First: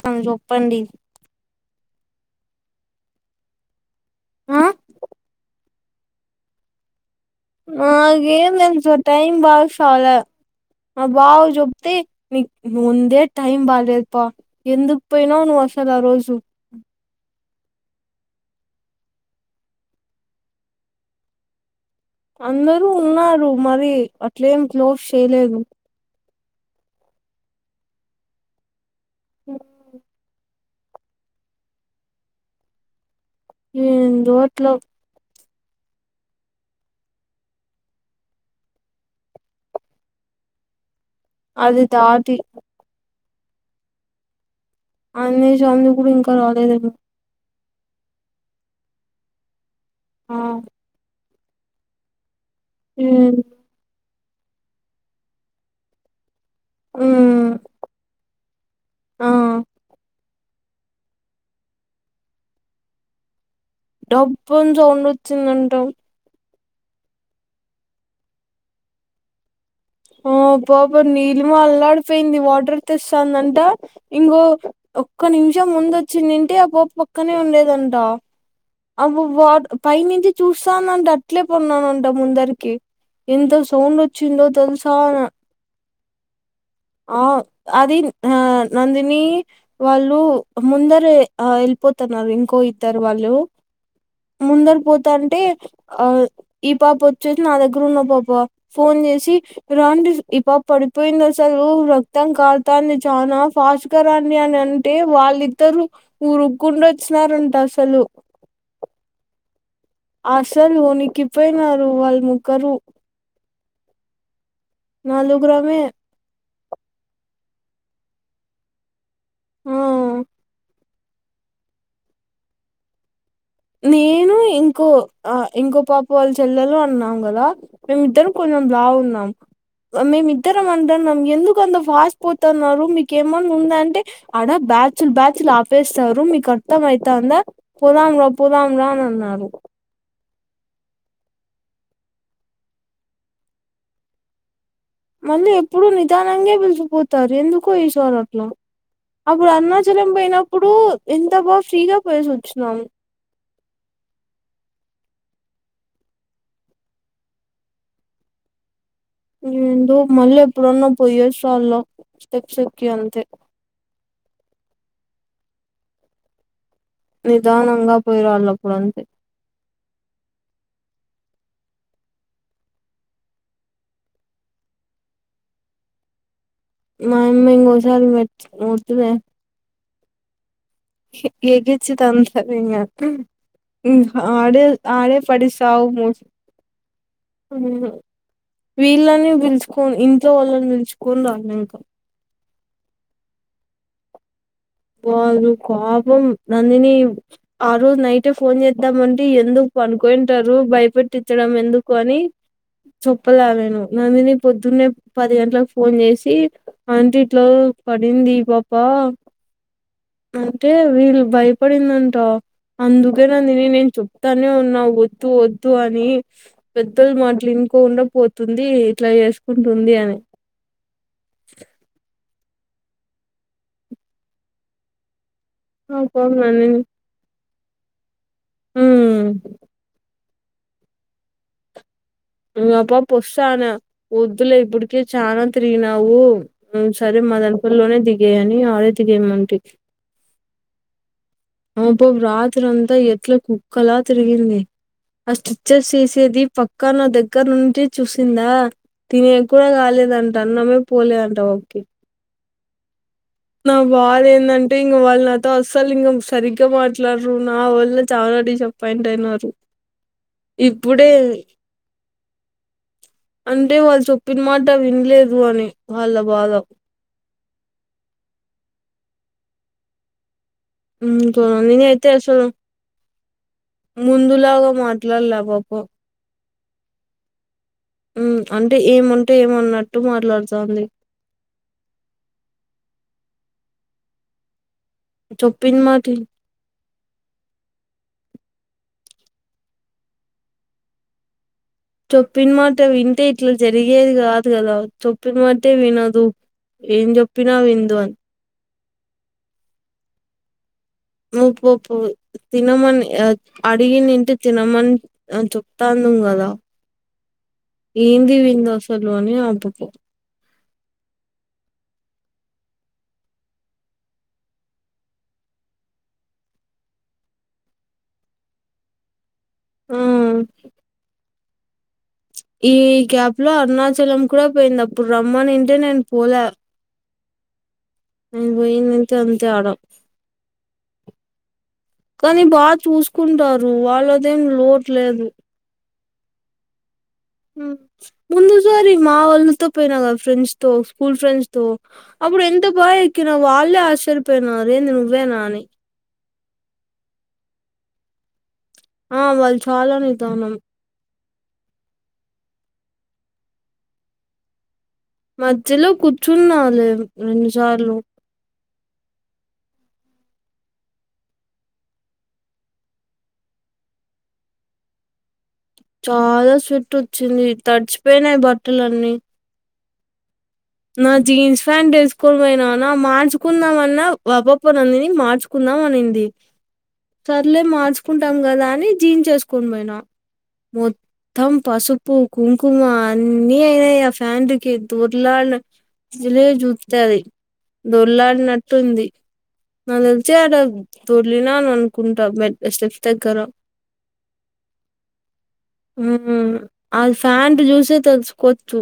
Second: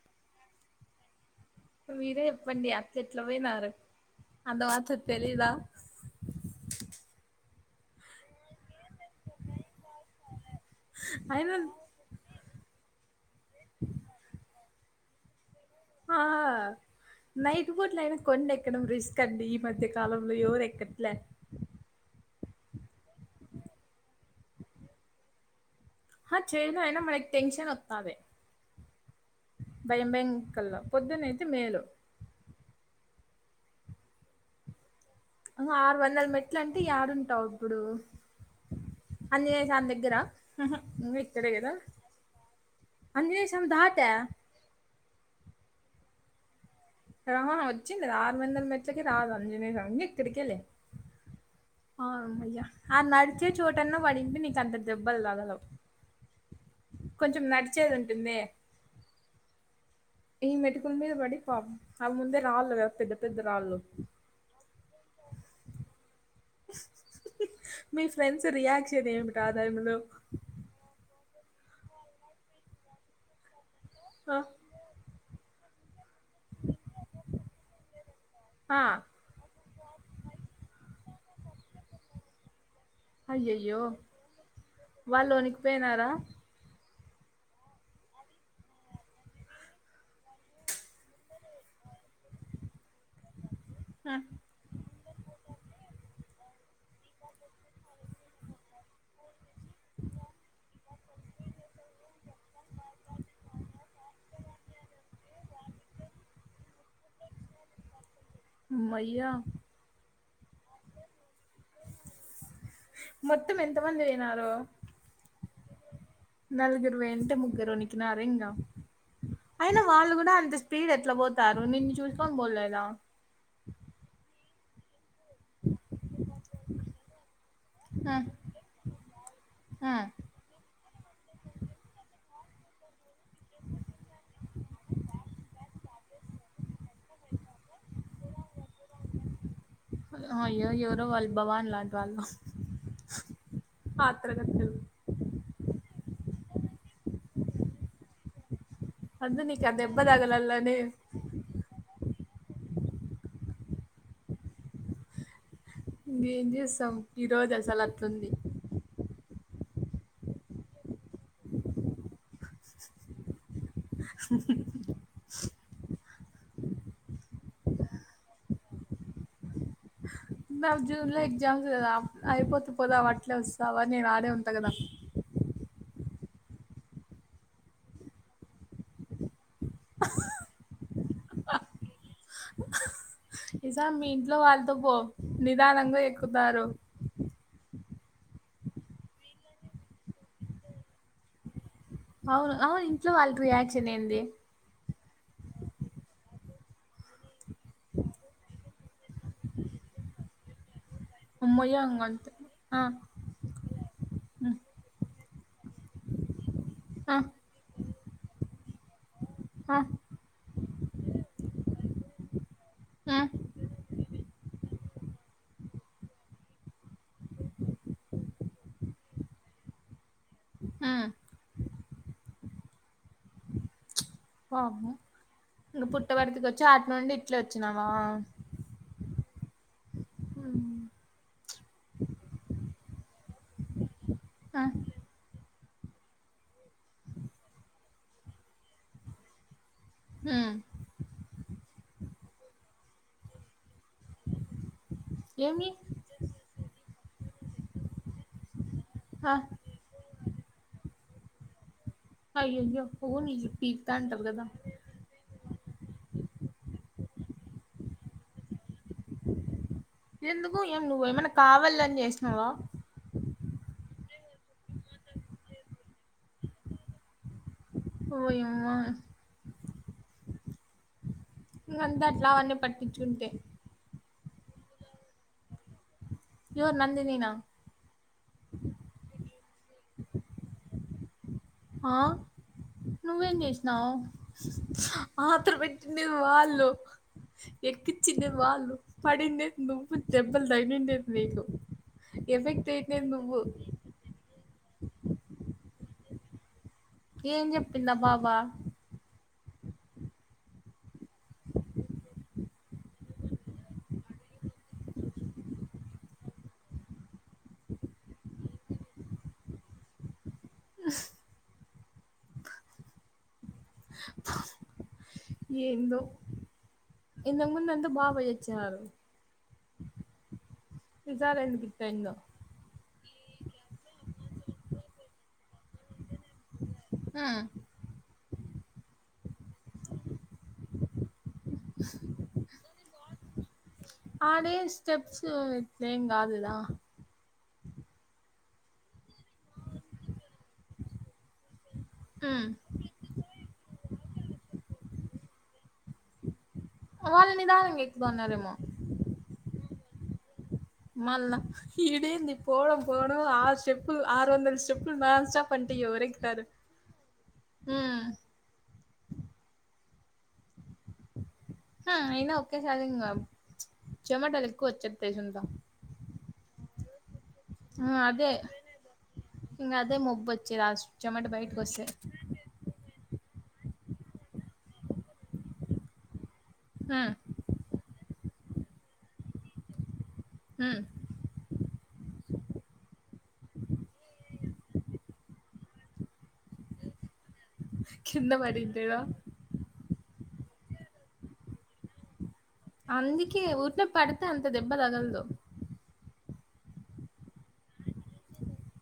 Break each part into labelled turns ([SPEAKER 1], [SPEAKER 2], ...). [SPEAKER 1] సంజోపండి
[SPEAKER 2] మీరే చెప్పండి అట్లెట్ల పోయినారు అంత
[SPEAKER 1] ఆ
[SPEAKER 2] అంత మాత్రం తెలీదా
[SPEAKER 1] నాకేం తెలుసు టైమ్ బాగుంది ఫాలో మా బావకు ఆ
[SPEAKER 2] అయినా
[SPEAKER 1] చెప్తే నీకు ముందే టైమ్ బాగాలేదుప్ప ఎందుకు పోయినవు నువ్వ అసలు చాలా
[SPEAKER 2] ఆ
[SPEAKER 1] రోజు
[SPEAKER 2] నైట్ బోట్ల అయినా కొండ ఎక్కడం రిస్క్ అండి ఈ మధ్య కాలంలో ఎవరు ఎక్కట్లే
[SPEAKER 1] అందరూ ఉన్నారు మరి అట్లేం క్లోజ్ చేయలేదు
[SPEAKER 2] హ చేయదుయినా మనకి టెన్షన్ వస్తాంది బయం భయంగా కల్లా పొద్దునైతే మేలు
[SPEAKER 1] ఊ రోట్లో
[SPEAKER 2] ఆరు వందల మెట్లు అంటే ఏడుంటావు ఇప్పుడు అందుకె ని దగ్గర
[SPEAKER 1] అదిదాటి
[SPEAKER 2] అందిజినేశం దాట్యా
[SPEAKER 1] ఆంజనేయస్వామి కూడా ఇంకా రాలేదు
[SPEAKER 2] ఆ వచ్చింది ఆరు వందల మెట్లకి రాదు అంజ అంగే
[SPEAKER 1] ఆ
[SPEAKER 2] ఎక్కడికలే ఆ అమ్మయ్యా ఆ
[SPEAKER 1] ఉమ్
[SPEAKER 2] నరిచే చోటన్న పడింది మే నికంత దెబ్బలు తగలవు కొంచెం
[SPEAKER 1] ఉమ్,
[SPEAKER 2] నడిచేది ఉంటుందే
[SPEAKER 1] ఆ
[SPEAKER 2] ఈ మెటుకున్ మీద పడి పాప అవి ముందే రాళ్ళు పెద్ద పెద్ద రాళ్ళు
[SPEAKER 1] డబ్బుంట్లో ఉండి వచ్చిందంట
[SPEAKER 2] మీ ఫ్రెండ్స్ రియాక్షన్ ఏమి కాద్
[SPEAKER 1] ఆ పాబ నీలి అల్లాడిపోయింది వాటర్ తెస్తాందంట
[SPEAKER 2] ఆ!
[SPEAKER 1] ఇంగో ఒకక్క నిమిషం ముందుచ్ చిన్నింటి ఆ పోపు పక్కనే ఉండేదంట ఆ వాట్ పై నుంచి చూస్తానంటే అట్లే పన్నానంట ముందరికి ఎంత సౌండ్ వచ్చిందో తెలుసా
[SPEAKER 2] వాళ్ళునిక్పెనార
[SPEAKER 1] ఆ అది ఆ నందినీ వల్లూ ముందరె అ ఎ ళ్ళిపోతన్నారు ఇంకో ఇద్దరు వాళ్ళు
[SPEAKER 2] హ్మ్.
[SPEAKER 1] ముందర్ పోతాంటే ఆ ఈ పాపొచ్చేసి నా దగ్గర ఉన్న పాప ఫోన్ చేసి రాండిస్ ఈ పాప పడిం పోయింది అసలు రక్తం కారతాంది చాన ఫాస్ట్గ రాండి అని అంటె వాళ్ళిద్దరు ఉరుక్కుంట వచ్చినారంట అసలు
[SPEAKER 2] యా
[SPEAKER 1] అసలు ఉనికి పొయినారు వాల్ ముగ్గరు
[SPEAKER 2] మొత్తం ఎంత మంది పె పోయినారు
[SPEAKER 1] నలుగరమే
[SPEAKER 2] నలుగురు మే అంటే ముగ్గురు వనకినారు ఇంగ
[SPEAKER 1] ఆ
[SPEAKER 2] అయిన వాళ్ళు కూడ అంత స్పీడ్ అ ఎట్ల బోతారు నిన్ను చూసుకోని పోలేదా
[SPEAKER 1] నేను ఇంకో అ ఇంకొ పాప వాళ్ళ చెల్లలు అన్న వలా మేమి
[SPEAKER 2] హ్మ్.
[SPEAKER 1] ఇద్దరం కొంచెం లావున్నాం
[SPEAKER 2] హ్మ్.
[SPEAKER 1] మేమి ఇద్దరం అంటన్నాం ఎందుకు అంత ఫాస్ట్ పోతన్నారు మీకెమన్న ఉంద అంటె ఆడ బ్యాచ్లు బ్యాచ్లు ఆపేస్తారు మీకు అర్థమయితాంద పోదాం ఒ పోదాం రా అనన్నారు
[SPEAKER 2] ఆ అయ్యో ఎవరో వాళ్ళ భవాన్ లాంటి వాళ్ళు పాత్ర గత్తెలు
[SPEAKER 1] మళ్ళీ ఎప్పుడు నిదానంగె పిల్చకపోతారు ఎందుకో ఈసారట్ల
[SPEAKER 2] అందు
[SPEAKER 1] అప్పుడు
[SPEAKER 2] నీకు ఆ దెబ్బ
[SPEAKER 1] అరుణాచలం పోయినప్పుడు
[SPEAKER 2] తగలల్లనే
[SPEAKER 1] ఎంత బా ఫ్రీగా పోయెసొచ్చినామ్
[SPEAKER 2] ఇంగేమ్ చేస్తాం ఈరోజు అసలట్లుంది
[SPEAKER 1] ఏందో మల్ల ఎప్పుడన్న పోయేసోళ్ళం స్టెప్స్ ఎక్కి అంతె
[SPEAKER 2] [unintelligible]
[SPEAKER 1] నిదానంగ పోయిరాళ్లు అప్పుడంతె
[SPEAKER 2] నాకు జూన్ లో ఎగ్జామ్స్ కదా అయిపోతె పోదామ్ అట్లే వస్తావ నేను ఆడే ఉంటా కదా
[SPEAKER 1] మాయమ్మ ఇంకోసారి మెట్ వద్దులే ఎగిచ్చితంతాది ఇంగ
[SPEAKER 2] ఈసారి
[SPEAKER 1] హ్మ్.
[SPEAKER 2] మీ ఇంట్లో
[SPEAKER 1] ఆడే
[SPEAKER 2] వాళ్ళతొ పో
[SPEAKER 1] ఆడే పడిస్తావు
[SPEAKER 2] నిదానంగా
[SPEAKER 1] మోస్
[SPEAKER 2] ఎక్కుతారు
[SPEAKER 1] ఉమ్, వీళ్ళని పిలుచుకొని ఇంట్లో వాళ్ళని పిలుచుకొని రాండింక
[SPEAKER 2] అవును అవును ఇంట్లో వాళ్ళకి రియాక్షన్ ఏంది
[SPEAKER 1] వాళ్ళు పాపం నందిని ఆ రోజు నైటే ఫోన్ చేద్దామంటే ఎందుకు పనుకొంటారు భయపెట్టి పెట్టించడం ఎందుకు
[SPEAKER 2] అమ్మయ్యంగ్
[SPEAKER 1] అని
[SPEAKER 2] అంతే ఆ!
[SPEAKER 1] చెప్పలా నేను నందిని
[SPEAKER 2] హ్మ్.
[SPEAKER 1] పొద్దున్నే పది గంటలకు ఫోన్ చేసి
[SPEAKER 2] ఆ!
[SPEAKER 1] ఆంటీ ఇట్లా పడింది ఈ పాప
[SPEAKER 2] ఆ
[SPEAKER 1] అంటే వీళ్ళు భయపడిందంట అందుకే
[SPEAKER 2] హ్మ్.
[SPEAKER 1] నందిని నేను చెప్ తనే ఉన్నావ్ వద్దు వద్దు అని పెద్దలు మాట్లు ఇంకొండా పోతుంది ఇట్లా చేసుకుంటుంది అని
[SPEAKER 2] ఆ పాపం ఇగా
[SPEAKER 1] ఆ పాప
[SPEAKER 2] పుట్టబర్తికి వచ్చి
[SPEAKER 1] నందిని
[SPEAKER 2] ఆటి నుండి ఇట్ల వచ్ వచ్చినవా
[SPEAKER 1] హ్మ్
[SPEAKER 2] హ
[SPEAKER 1] నేను అప్ప పొస్సానా [unintelligible] వొద్దులే
[SPEAKER 2] ఆ!
[SPEAKER 1] ఇప్పటికే చానా తిరిగినావు సరే మా దనపర్లోనే దిగేయని ఆడే దిగేమంటే
[SPEAKER 2] హ్మ్
[SPEAKER 1] పాపం రాత్రి అంతా ఎట్లా కుక్కలా తిరిగింది ఆ
[SPEAKER 2] ఏమి
[SPEAKER 1] స్టిచెస్ తీసేది పక్కా నా దగ్ దగ్గర నుండి చూసిందా
[SPEAKER 2] ఆ
[SPEAKER 1] తినేక్కుడా కాలేదం అన్నమే పోలేంటా ఆ పాపకి
[SPEAKER 2] అయా అయి పోనీ తితంట కద
[SPEAKER 1] వాళ్ళు నాతో అస్సలు ఇంక సరిగ్గా మాట్లాడరు నా వల్ల చాలా డిసప్పయింట్ అయినారు
[SPEAKER 2] ఎందుకు ఏం నువ్వు
[SPEAKER 1] ఇప్పుడే
[SPEAKER 2] ఏమైనా కావాలని చేస్త సనవ
[SPEAKER 1] అంటే వాళ్ళు చొప్పిన మాట వినలేదు అని వాళ్ళ బాధ
[SPEAKER 2] ఓయమ్మ
[SPEAKER 1] ఉమ్
[SPEAKER 2] ఇంగంతా అట్లావన్నీ పట్టించుంటే
[SPEAKER 1] ముందులాగా మాట్లాడలే పాప
[SPEAKER 2] యెర్ నందినీనా
[SPEAKER 1] ఉహ్ అంటే ఏమంటే ఏమన్నట్టు మాట్లాడుతంది
[SPEAKER 2] ఆ నువ్వేం చేస్నావ్ ఆత్ర
[SPEAKER 1] చెప్పిన మాట
[SPEAKER 2] పెట్టిందేమో వాళ్ళు ఎక్కించిదే వాళ్ళు పడిందే నువ్వు దెబ్బలు తగిలిండే నీకు
[SPEAKER 1] చోప్పిన
[SPEAKER 2] ఎఫెక్ట్
[SPEAKER 1] మాట
[SPEAKER 2] అయితేది
[SPEAKER 1] వింటే
[SPEAKER 2] నువ్వు
[SPEAKER 1] ఇట్లా జరిగేది కాదు కాద చొప్పన మాటె వినదుూ ఏం చోప్పినా
[SPEAKER 2] చెప్పిందా
[SPEAKER 1] విందు అని
[SPEAKER 2] బాబా
[SPEAKER 1] ముప్పుప్పు తినమని అడిగనింటి తినమని చో ప్తాంనం కదా ఏంది విల్ల అసలు అని అమ కో
[SPEAKER 2] ఏందొ ఇంతాకు ముంద అంత బాభాయి వచ్చారు
[SPEAKER 1] ఆ
[SPEAKER 2] ఇజాలండి వెంధో
[SPEAKER 1] ఈ గ్యాప్ లో అరుణాచలం కూడా పోయింది అప్పుడు రమ్మన్ంటే నేను పోలే
[SPEAKER 2] ఆ
[SPEAKER 1] నేను పోయినంతే అంతే ఆడ కానీ బా చూస కుండ
[SPEAKER 2] అదే స్టెప్స్ కాదు కదా
[SPEAKER 1] ముందుసారి మా వాళ్ళతో పోయినా కదా ఫ్రెండ్స్ తో స్కూల్ ఫ్రెండ్స్ తో అప్పుడు
[SPEAKER 2] హ్మ్.
[SPEAKER 1] ఎంత పాయకి న వాళ్ళలే ఆశ రిపోన రేంది నువ్వే ననే
[SPEAKER 2] వాళ్ళనిదా ఎక్దాన్నరమో
[SPEAKER 1] ఆ వాళ్ళు చాలనితానం
[SPEAKER 2] మాల ఇేంది పోడం పోడం ఆరు స్టెప్పు ఆరు వందల
[SPEAKER 1] మధ్యలో కూర్చున్నాాలి రెండుసార్లు
[SPEAKER 2] హ్మ్. అయిన్న ఒకేసారి జొమాటాలు ఎక్కువ వచ్చది తెసుంతా
[SPEAKER 1] చాలా స్ట్ వచ్చింది
[SPEAKER 2] ఆ!
[SPEAKER 1] తడిచిపోయినాయి బట్టలు అన్నీ
[SPEAKER 2] దే ముొబత్
[SPEAKER 1] నా జీన్స్ ప్యాంట్ వేసుకొని పోయినా నా మా మచుకుందాంమన్నా వాపప్పనందిని మార్చుకుందాం అనింది
[SPEAKER 2] హ్మ్.
[SPEAKER 1] సర్లే మార్చు కుంటాం కదా అని జీన్ేసుకొని పోయినాం
[SPEAKER 2] హ్మ్.
[SPEAKER 1] మొత్తం పసుపు కుంకుమ అన్నిీ అయినాయి ఆ ఫ్యాన్కి దుర్లాళ్ జిలే జూతది
[SPEAKER 2] కింద పడింటేనా?
[SPEAKER 1] దొల్లాడినట్టుంది నాకు తెలిసి ఆడ దొర్లిన ను అనుకుంటా మెట్
[SPEAKER 2] అందుకే ఊరిన పడితే అంత దెబ్బ తగలదు
[SPEAKER 1] మ్మ్ అది ఫ్యాంట్ చూసే తెలుసుకోవచ్చు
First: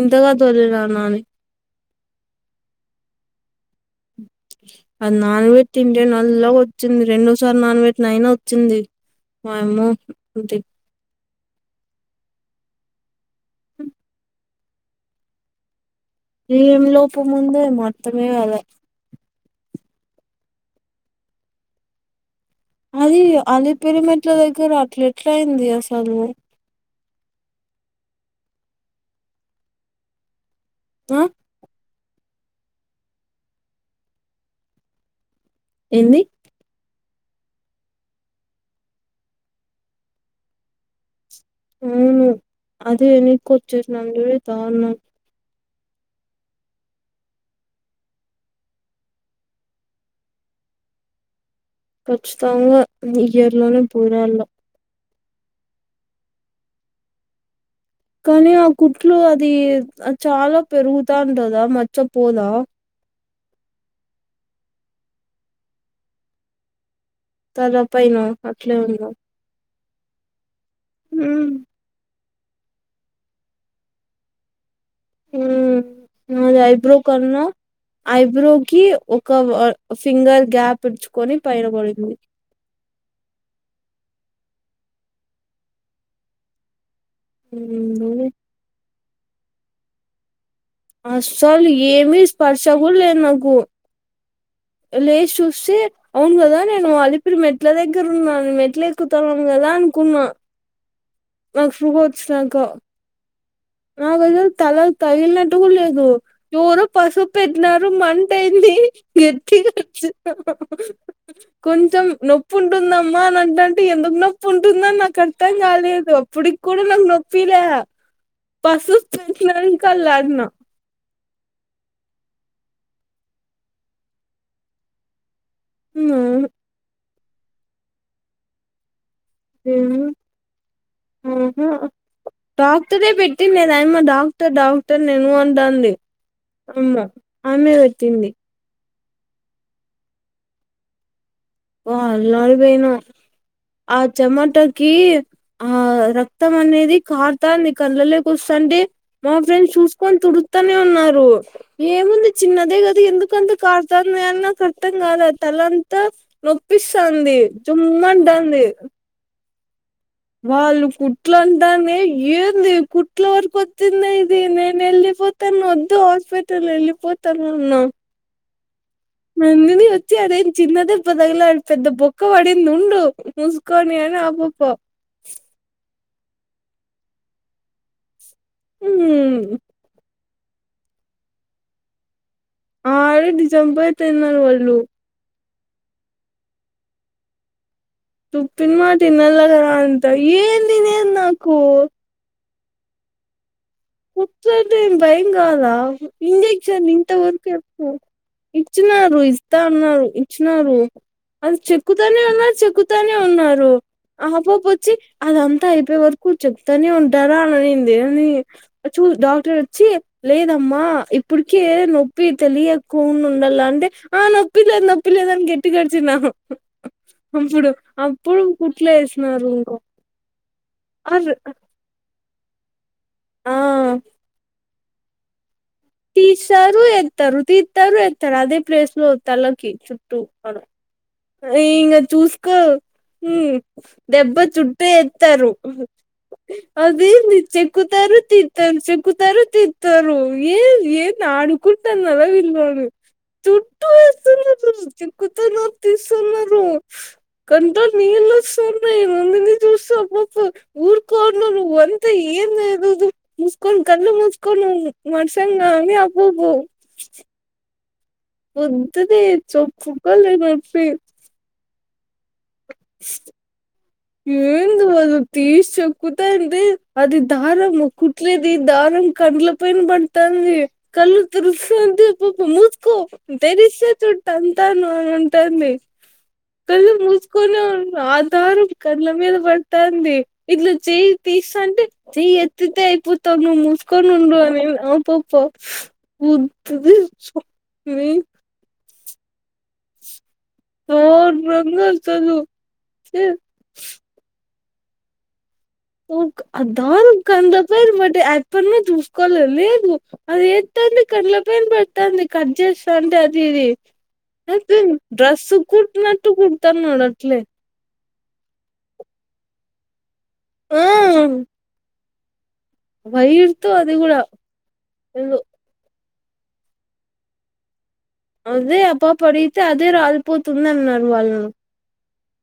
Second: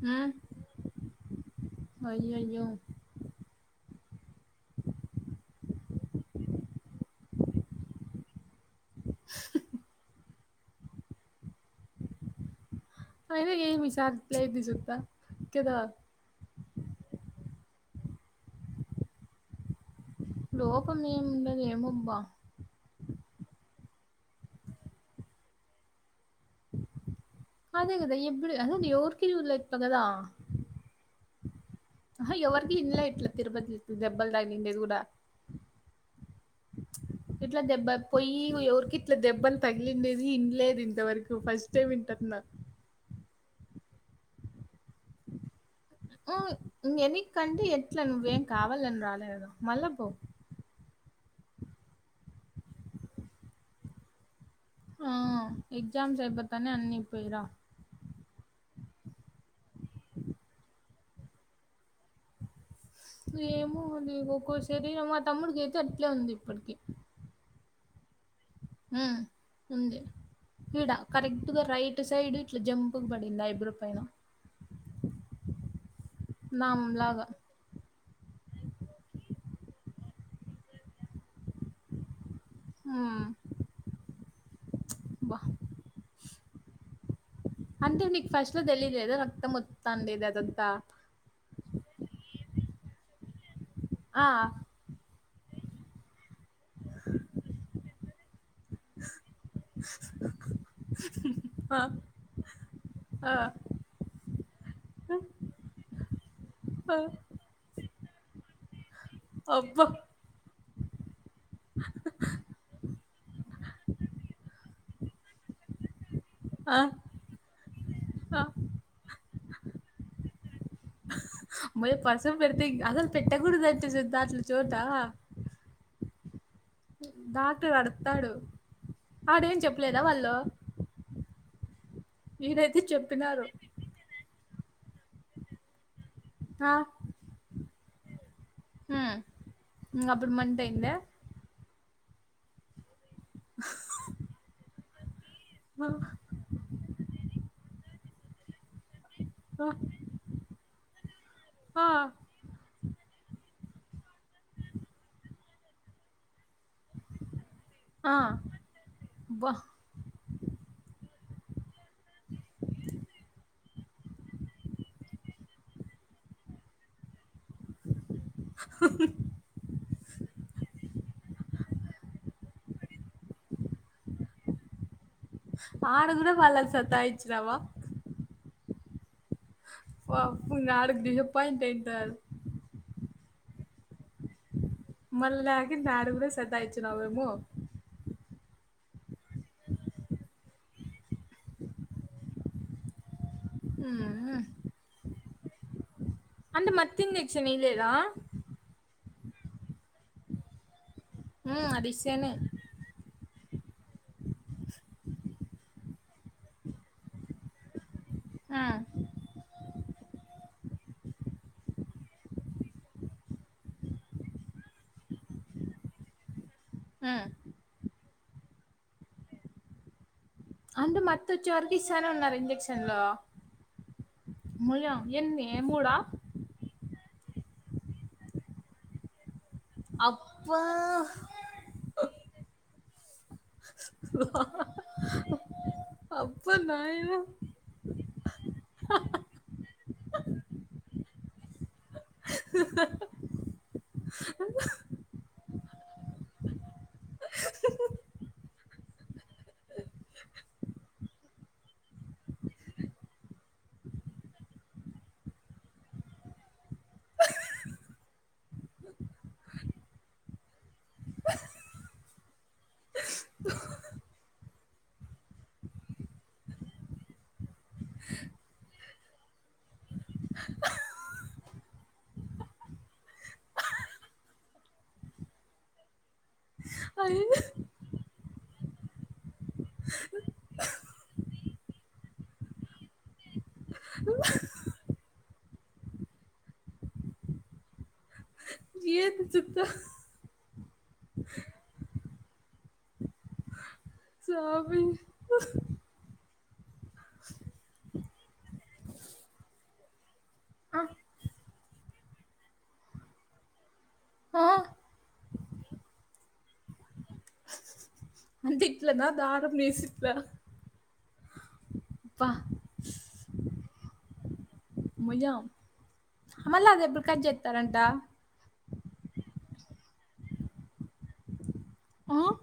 [SPEAKER 1] ఇంతగా దొర్లినాన్ అనీ
[SPEAKER 2] అయ్యాయో
[SPEAKER 1] అది నాన్ వెట్టింటే నల్ల గా వచ్చింది రెండోసార్ నాన్ వెట్టినా అయినా వచ్చింది వయమ్మూ ఉదే
[SPEAKER 2] అయినా ఏం ఈ సారి [unintelligible] జుతా కేదా
[SPEAKER 1] ఏం లోపం ఉందో ఏమో అర్థమే కాలే
[SPEAKER 2] లోపం ఏముండది ఏమబ్బా
[SPEAKER 1] అది అలీ పిరి మెట్ల దగ్గర అట్లెట్లా అయింది అసలు
[SPEAKER 2] అదే కదా ఎప్పుడు అసలు కి ఎవరికి చూడలేదు కదా
[SPEAKER 1] మ్మ్
[SPEAKER 2] ఆహా ఎవరికి ఇన్ లా ఇట్లా తిరుపతి దెబ్బల్ తగిలిండది కూడా
[SPEAKER 1] ఎంది
[SPEAKER 2] ఇట్లా దెబ్బ పోయి ఎవురికి ఇట్లా దెబ్బలు తగిలిండేది ఇన్లేదు ఇంతవరకు ఫస్ట్ టైం వింటన్నా
[SPEAKER 1] కొచ్చేసి నందువే దారుణం
[SPEAKER 2] హు ఇంగ ఎనిక్కి అంటే ఎట్ల నువు ఏం కావాల అని రాలే కద మళ్ళ పో
[SPEAKER 1] ఖచ్చితంగా ఇయర్ లోనే పోయి రాళ్ళ
[SPEAKER 2] ఆ ఎగ్జామ్స్ అయిపోతానే అన్ని పోయిరా
[SPEAKER 1] కానీ ఆ కుట్లు అది అది చాలా పెరుగుతాంటదా మచ్చ పోదా
[SPEAKER 2] ఏమో అది ఒక్కో శరీరం మా తమ్ముడికి అయితే అట్లే ఉంది ఇప్పటికి
[SPEAKER 1] తల పైన అట్లే ఉంద
[SPEAKER 2] హ్మ్. ఉంది ఇడ కరెక్ట్ గా రైట్ సైడ్ ఇట్ల జంపుగ్ పడింది ఐబ్రో పైన
[SPEAKER 1] హ్మ్ అది ఐబ్రో
[SPEAKER 2] నాంలాగా.
[SPEAKER 1] కన్నా ఐబ్రోకి ఒక వ సింగల్ గ్యాప్ ఇచ్చు కొని పైన పడింది
[SPEAKER 2] హ్మ్ బ్బ అంటే నీకు ఫస్ట్ లో తెలిలేద త మొత్తాండిదాదో క్క
[SPEAKER 1] సలు ఏమీ స్పర్శ కూడ్ లేదు నాకు
[SPEAKER 2] ఆ
[SPEAKER 1] లేస్ చూస్తే అవును కదా నేను అలిపిరి మెట్ల దగ్గర ఉన్నా నేన్ మెట్లు ఎక్కుతన్న కదా అనుకున్నా నాకు
[SPEAKER 2] ఆ!
[SPEAKER 1] సుగ వచ్చినాక
[SPEAKER 2] ఆ!
[SPEAKER 1] నాగైదె తల తగిలినట్టు కూడా లేదు ఎవరో
[SPEAKER 2] ఆ!
[SPEAKER 1] పసుపు పెట్టినర్ మంటేంది గట్టిగ
[SPEAKER 2] అబ్బా!
[SPEAKER 1] కొంచెం నొప్పి ఉంటుందమ్మా అని అంటంటే ఎందుకు నొప్పి ఉంట్ ఉందని నాకార్థం కాలేదు
[SPEAKER 2] ఆ!
[SPEAKER 1] ఇప్పటికూడా నాక్ నొప్పీలా
[SPEAKER 2] ఆ!
[SPEAKER 1] న్నారు కల్లాజ్ఞ
[SPEAKER 2] మయ పసం పెడితే అసలు పెట్టకూడదు అంటే చద్దా అసలు చోట
[SPEAKER 1] హ్మ్
[SPEAKER 2] డాక్టర్ అడ్తాడు ఆడేం చెప్పలేదా వాళ్ళు
[SPEAKER 1] ఆహా
[SPEAKER 2] ఈడైతే
[SPEAKER 1] డాక్టరే
[SPEAKER 2] చెప్పినారు.
[SPEAKER 1] పెట్టిన్నేది అయమ్మ డాక్ త డాక్ట తర్ నేను అంటాంది
[SPEAKER 2] ఆ!
[SPEAKER 1] అయమ్మ ఆయమ్మె తింది
[SPEAKER 2] హ్మ్ ఇంగ అప్పుడు మంట అయ్యిందా
[SPEAKER 1] పో అల్లాడిపోయిన ఆ చెమటక్ కీ ఆ రక్తం అనేది కార్తాంది కండ్లలేకి ఒస్తాంటే మా ఫ్రెండ్ చూసుకొని తుడుతనే ఉన్నారు
[SPEAKER 2] ఆ
[SPEAKER 1] ఏముంది చిన్నదే గద్ అది ఎందుకంత కార్తాంది అని నాక్ అర్తం కాలే తలంతా నొప్పిస్తాంది చుమ్మ
[SPEAKER 2] ఆ
[SPEAKER 1] అంటాంది
[SPEAKER 2] బా
[SPEAKER 1] వాళ్ళు కుట్ ట్లన్ తాంది ఏంది కుట్ల వరకు ఒత్ తింద ఇది నేను ఎళ్ళిపోతాను ఒదు హాస్పిటల్ ఎళ్ళిపోతాను అన్నా మేందిని యత్ వచ్చి అదేం చిన్నదెబ్బ తగిలినాయి అని పెద్ద బొక్క పడింది ఉండు మూసుకొని అని ఆ పాప
[SPEAKER 2] ఆడ గుడ వాళ్ళని సతాయిచ్చినావా
[SPEAKER 1] మ్మ్
[SPEAKER 2] పాప్ము నాలుగ్ డిసప్పాయింట్ అయింటారు
[SPEAKER 1] అల్ది డిజంపాయిట్ అయినారు వాళ్ళు
[SPEAKER 2] మల్ల ల్యాకుంటే ఆడ గుడ సతాయిచ్చినావేమో
[SPEAKER 1] తుప్పిన్ మాట ఇనల్ల గదా అంతా ఏందినే నాకు
[SPEAKER 2] ఉమ్.
[SPEAKER 1] కుచ్చోంటే ఏం బై అవును గదా
[SPEAKER 2] అంటే
[SPEAKER 1] ఇంజక్షన్
[SPEAKER 2] మత్తు
[SPEAKER 1] ఇంత వరకు
[SPEAKER 2] ఇంజెక్షన్
[SPEAKER 1] ఎప్పు
[SPEAKER 2] ఇయలేదా
[SPEAKER 1] ఇచ్చినా రు ఇస్తా అన్నారు ఇచ్చినారు అది చెక్కుతానే ఉన్నారు చెక్కుతానే ఉన్నారు ఆ పాప ఒచ్చి అదంతా అయిపోయే వరకు చెప్తానే ఉంటారా అని అనింద్ దే ఉంది
[SPEAKER 2] ఉమ్,
[SPEAKER 1] చూ డాక్టర్ ఒచ్చి లేదమ్మా ఇప్పుడికి నొప్పి తెలియకోండ ఉండాల అంటే ఆ నొప్పి లేదు నొప్పి లేదని గెట్టిగ అరిచినా ఆహ్
[SPEAKER 2] ఉమ్.
[SPEAKER 1] ముఫుడు అప్పుడు కుట్ల వేసినారు ఇంకా
[SPEAKER 2] అండ మత్ వచ్చే వరకు ఇస్తానే ఉన్నారు ఇక్షన్ లో
[SPEAKER 1] ఆ
[SPEAKER 2] మళయ ఎన్ని మూడా
[SPEAKER 1] తీసారు ఎత్ తరు తితారు ఏతారు అది ప్లేస్లులో తల కి చుట్టూ అను
[SPEAKER 2] అబ్బా
[SPEAKER 1] ఇంగా చూసుకో ఉ దెబ్బ చుట్టూ ఎత్తరు
[SPEAKER 2] అబ్బా
[SPEAKER 1] అది
[SPEAKER 2] నాయనా
[SPEAKER 1] చెక్కుతారు తితారు చెక్కుతారు తితారు ఏ ఈనాడు కుట్టన్నవిల్ చుట్టు ఏస్తారు చిక్కుాతారు తీస్తన్న రు కంట్రోల్ నీళ్ళు సున్ర్ నేను ఉందింది చూస్త అబ్ప్పు ఊర్కో నువ్వు వంత ఏందుదు ముసుకని కళ్ళ ముంసుకో నువ్వు మడ్సాంగా అని అబ్బప్పు వద్దునే చొప్పుకో లేనే అడ్ పి ఏంది వాళ్లు తీసి ఎక్కుతంది అది దారం కుట్లేది దారం కండ్ల పైన పడుతంది కళ్ళు తిరుస్తాది పప మూసుకో తెరిస్తే చుట్ట అంతాను అని అంటాంది కళ్ళు
[SPEAKER 2] అయ్యో
[SPEAKER 1] కొనును ఆధారం కళ్ళల మీద పడతంది ఇట్లా చెయ్యి తీస్తంటే చెయ్యి ఎత్తే అయిపోతావు నువ్వు మూసుకొని ఉండు అని ఆ పప్ప పద్దుది
[SPEAKER 2] ఏది జుత్త
[SPEAKER 1] తాను రంగస్త్ లో తీ
[SPEAKER 2] తాబి
[SPEAKER 1] దారం కండ్ల పైన బట్టి ఎప్పుడన చూసుకోలేదు లేదు అది
[SPEAKER 2] ఆ,
[SPEAKER 1] ఎత్తడి కండ్ల పైన పట్టంది కట్ చేస్తా అంటే అది ఇది
[SPEAKER 2] ఆ.
[SPEAKER 1] డ్రస్సు కుట్టినట్టు కుడతాన్నాడు అట్లే
[SPEAKER 2] ఇట్లా ద దారం ఏసిట్ల ద
[SPEAKER 1] ఆ [unintelligible]
[SPEAKER 2] వా
[SPEAKER 1] వైరుతో అది గూడా
[SPEAKER 2] మయం మల్ల అది ఇప్పుడు కజ్ చెత్తరంటా
[SPEAKER 1] అదే ఆపప్పు అడిగితే అదే రాలిపోతుంది అన్నారు వాళ్లు
[SPEAKER 2] ఆ